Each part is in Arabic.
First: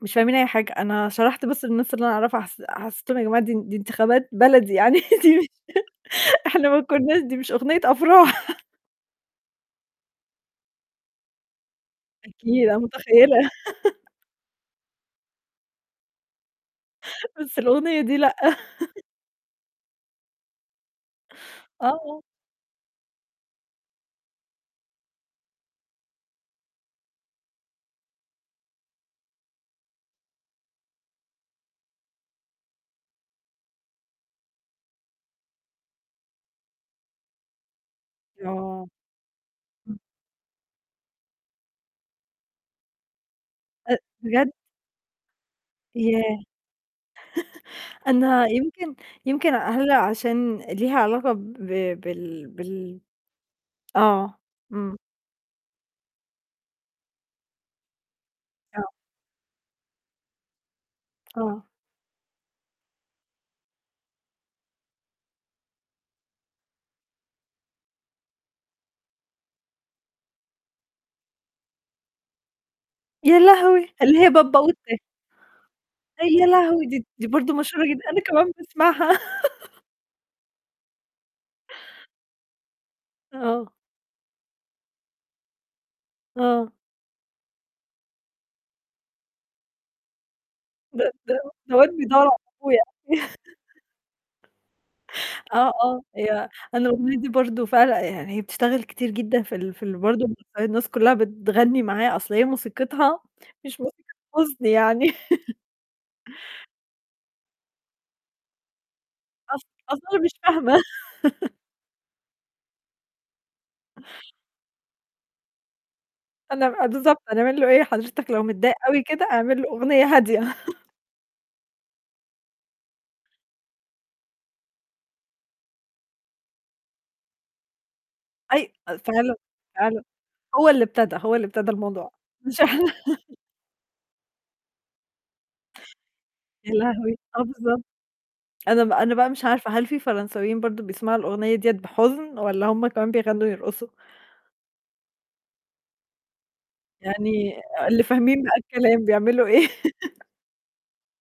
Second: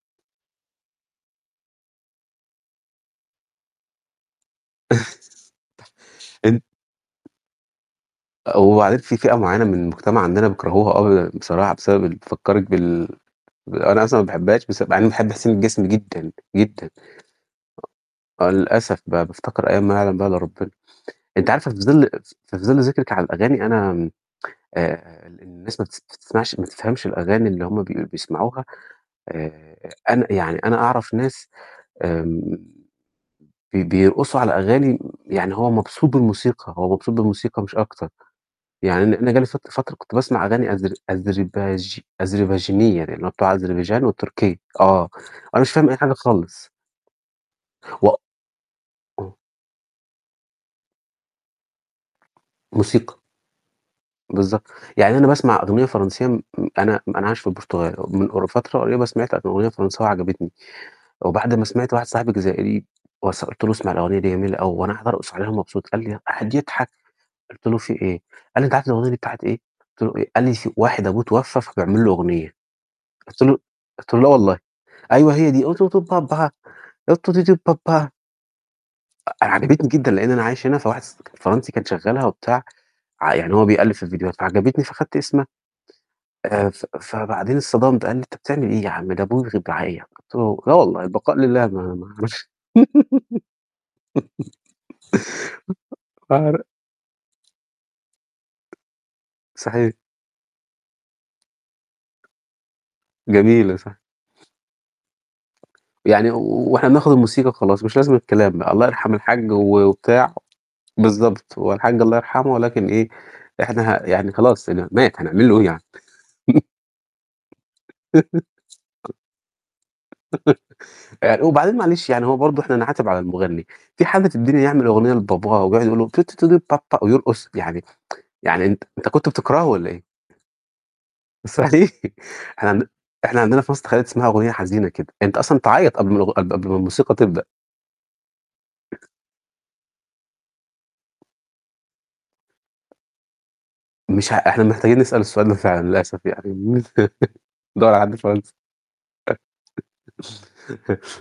مش فاهمين أي حاجة، أنا شرحت بس للناس اللي أنا أعرفها، حس حسّيتهم يا جماعة دي دي انتخابات بلدي يعني دي مش إن إحنا ما كنّاش دي مش أُغنيّة أفراح. آآ، وبعدين في فئة معيّنة من المجتمَع عندنا بيكرهوها أوي يعني بصراحة بسبب ال أكيد، بتفكّرِك أنا متخيّلة. بال ب أنا أصلًا ما باحبّهاش، بس مع إني باحب حسين الجسمي جدًا، جدًا. بس الأُغنيّة دي لأ. آه للأسف بقى، بافتكر أيام ما يعلم بيها إلّا ربنا، أنتِ عارفة في آه، ظل آه. في ظل ذِكرِك على الأغاني أنا آمم آآ، ال الناس ما بتس تسمعش ما بتفهمش الأغاني اللي هُم بيق بيسمعوها آآ، أنا يعني أنا أعرف ناس آمم، بي بيرقصوا على أغاني امم، يعني هو مبسوط بالموسيقى، هو مبسوط بالموسيقى مش أكتر. آه. يعني أنا أنا جَه لي فت فترة كنت باسمع أغاني أذر أذرباج أذرباجينية، اللي هو بتاع أ أذربيجان بجد؟ وتركيا، آه، وأنا مش فاهم أي حاجة ياه! خالص. أنا يمكن [unintelligible] يمكن هل عشان ليها علاقة ب بال بال موسيقى. آه، بالضبط، امم. يعني أنا باسمع أُغنيّة فرنسية امم أنا أنا عايش في البرتغال من قر فترة آه. قريّبة سمعت أُغنيّة فرنساوي عجبتني، وبعد آه. ما سمعت واحد صاحب جزائري وس قُلت له اسمع الأغنية دي جميلة أوي، وأنا قاعد أرقص عليها ومبسوط قال لي قعد يضحك، قُلت له: "في إيه؟" قال لي: "أنت عارف الأُغنيّة دي بتاعة إيه؟" قُلت له: "إيه؟" قال لي: س "في واحد أبوه اتوفّى، فبيعمل له أُغنيّة." يا قُلت له لهوي! قُلت اللي له: "لا هي والله؟" Papaoutai أيوه هي دي. آآ، يا لهوي! دي دي برضه مشهورة جدًا، أنا كمان باسمعها. أ أنا عجبتني جدًا لأن أنا عايش هنا فواحد ص فرنسي كان شغّلها وبتاع ع يعني هو آه. بيقلّب في الفيديوهات، فعجبتني فخدّت اسمها، آآ، آه. ف فبعدين اتصدمت، قال لي: "أنت بتعمل إيه يا عم ده" [unintelligible] قُلت له: "لا والله؟ ده ده البقاء لله ده ما واد ما بيدوّر على أعرفش." أبوه يعني آه آه ف هي أنا الأُغنيّة دي برضه فعل يعني هي بتشتغل كتير جدًا في ال في صحيح. ال برضه [unintelligible] الناس كلّها بتغني معاها، أصل هي موسيقتها جميلة، مش صح. موسيقى حزن يعني. يعني و وإحنا بناخد الموسيقى وخلاص، مش لازم الكلام بقى. الله يرحم الحاج أص و أصل أنا مش وبتاع فاهمة. بالضبط، هو الحاج الله يرحمه ولكن إيه، إحنا يعني خلاص مات هنعمل له إيه يعني؟ أنا آآ، بالضبط هنعمل له إيه؟ حضرتك لو متضايق أوي كده اعمل له أُغنيّة هادية. آآ، وبعدين معلش يعني هو برضه إحنا نعاتب على المُغنّي، في حد في الدنيا يعمل أُغنيّة لباباه ويقعد يقول له ويرقص؟ يعني يعني أي أنت آآ، أنت كنت فعلًا، بتكرهه والَّا فعلًا إيه؟ هو اللي ابتدى هو اللي ابتدى صحيح الموضوع. مش إحنا عند إحنا. إحنا عندنا في مصر تخيّلي تسمعي أُغنيّة حزينة كده؟ أنت أصلًا تعيّط قبل ما الأغ قبل يا ما الموسيقى لهوي! آه تبدأ. بالضبط. أنا ب أنا بقى مش عارفة هل في فرنساويين برضه بيسمعوا الأُغنيّة ديَّة بحُزن، والَّا هُم كمان بيغنّوا ويرقصوا؟ مش ه إحنا محتاجين نسأل السؤال ده فعلًا للأسف يعني. يعني آآ، ندوّر على اللي حد فاهمين بقى فرنسي. الكلام بيعملوا إيه؟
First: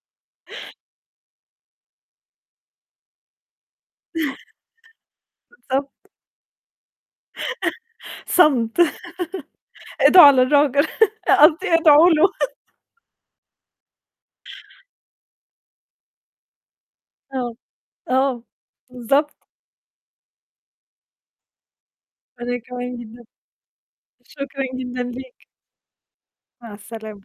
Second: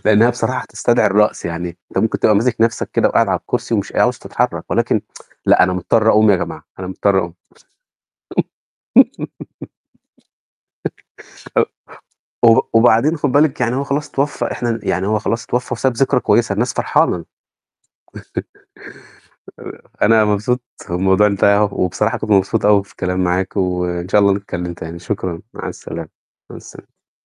لأن هي بصراحة تستدعي الرقص، يعني أنت ممكن تبقى ماسِك نَفْسك كده وقاعد على الكرسي، ومش ق عاوز تتحرّك، ولكن لأ أنا بالضبط. مضطر أقوم يا جماعة، أنا مضطر أقوم. صمت، ادعوا للراجل. أ قصدي ادعوا له. و وبعدين خُد بالِك يعني هو خلاص اتوفّى، إحنا ن يعني هو خلاص اتوفّى وساب ذكرى كويّسة، الناس فرحانة آه، آه، بالضبط. آآ، أنا مبسوط، والموضوع انتهى، وبصراحة كنت وأنا مبسوط أوي في كمان جدًا، الكلام معاكِ، وإن شاء الله شكرًا نتكلّم تاني. جدًا شكرًا، ليك. مع السلامة مع مع السلامة. السلامة.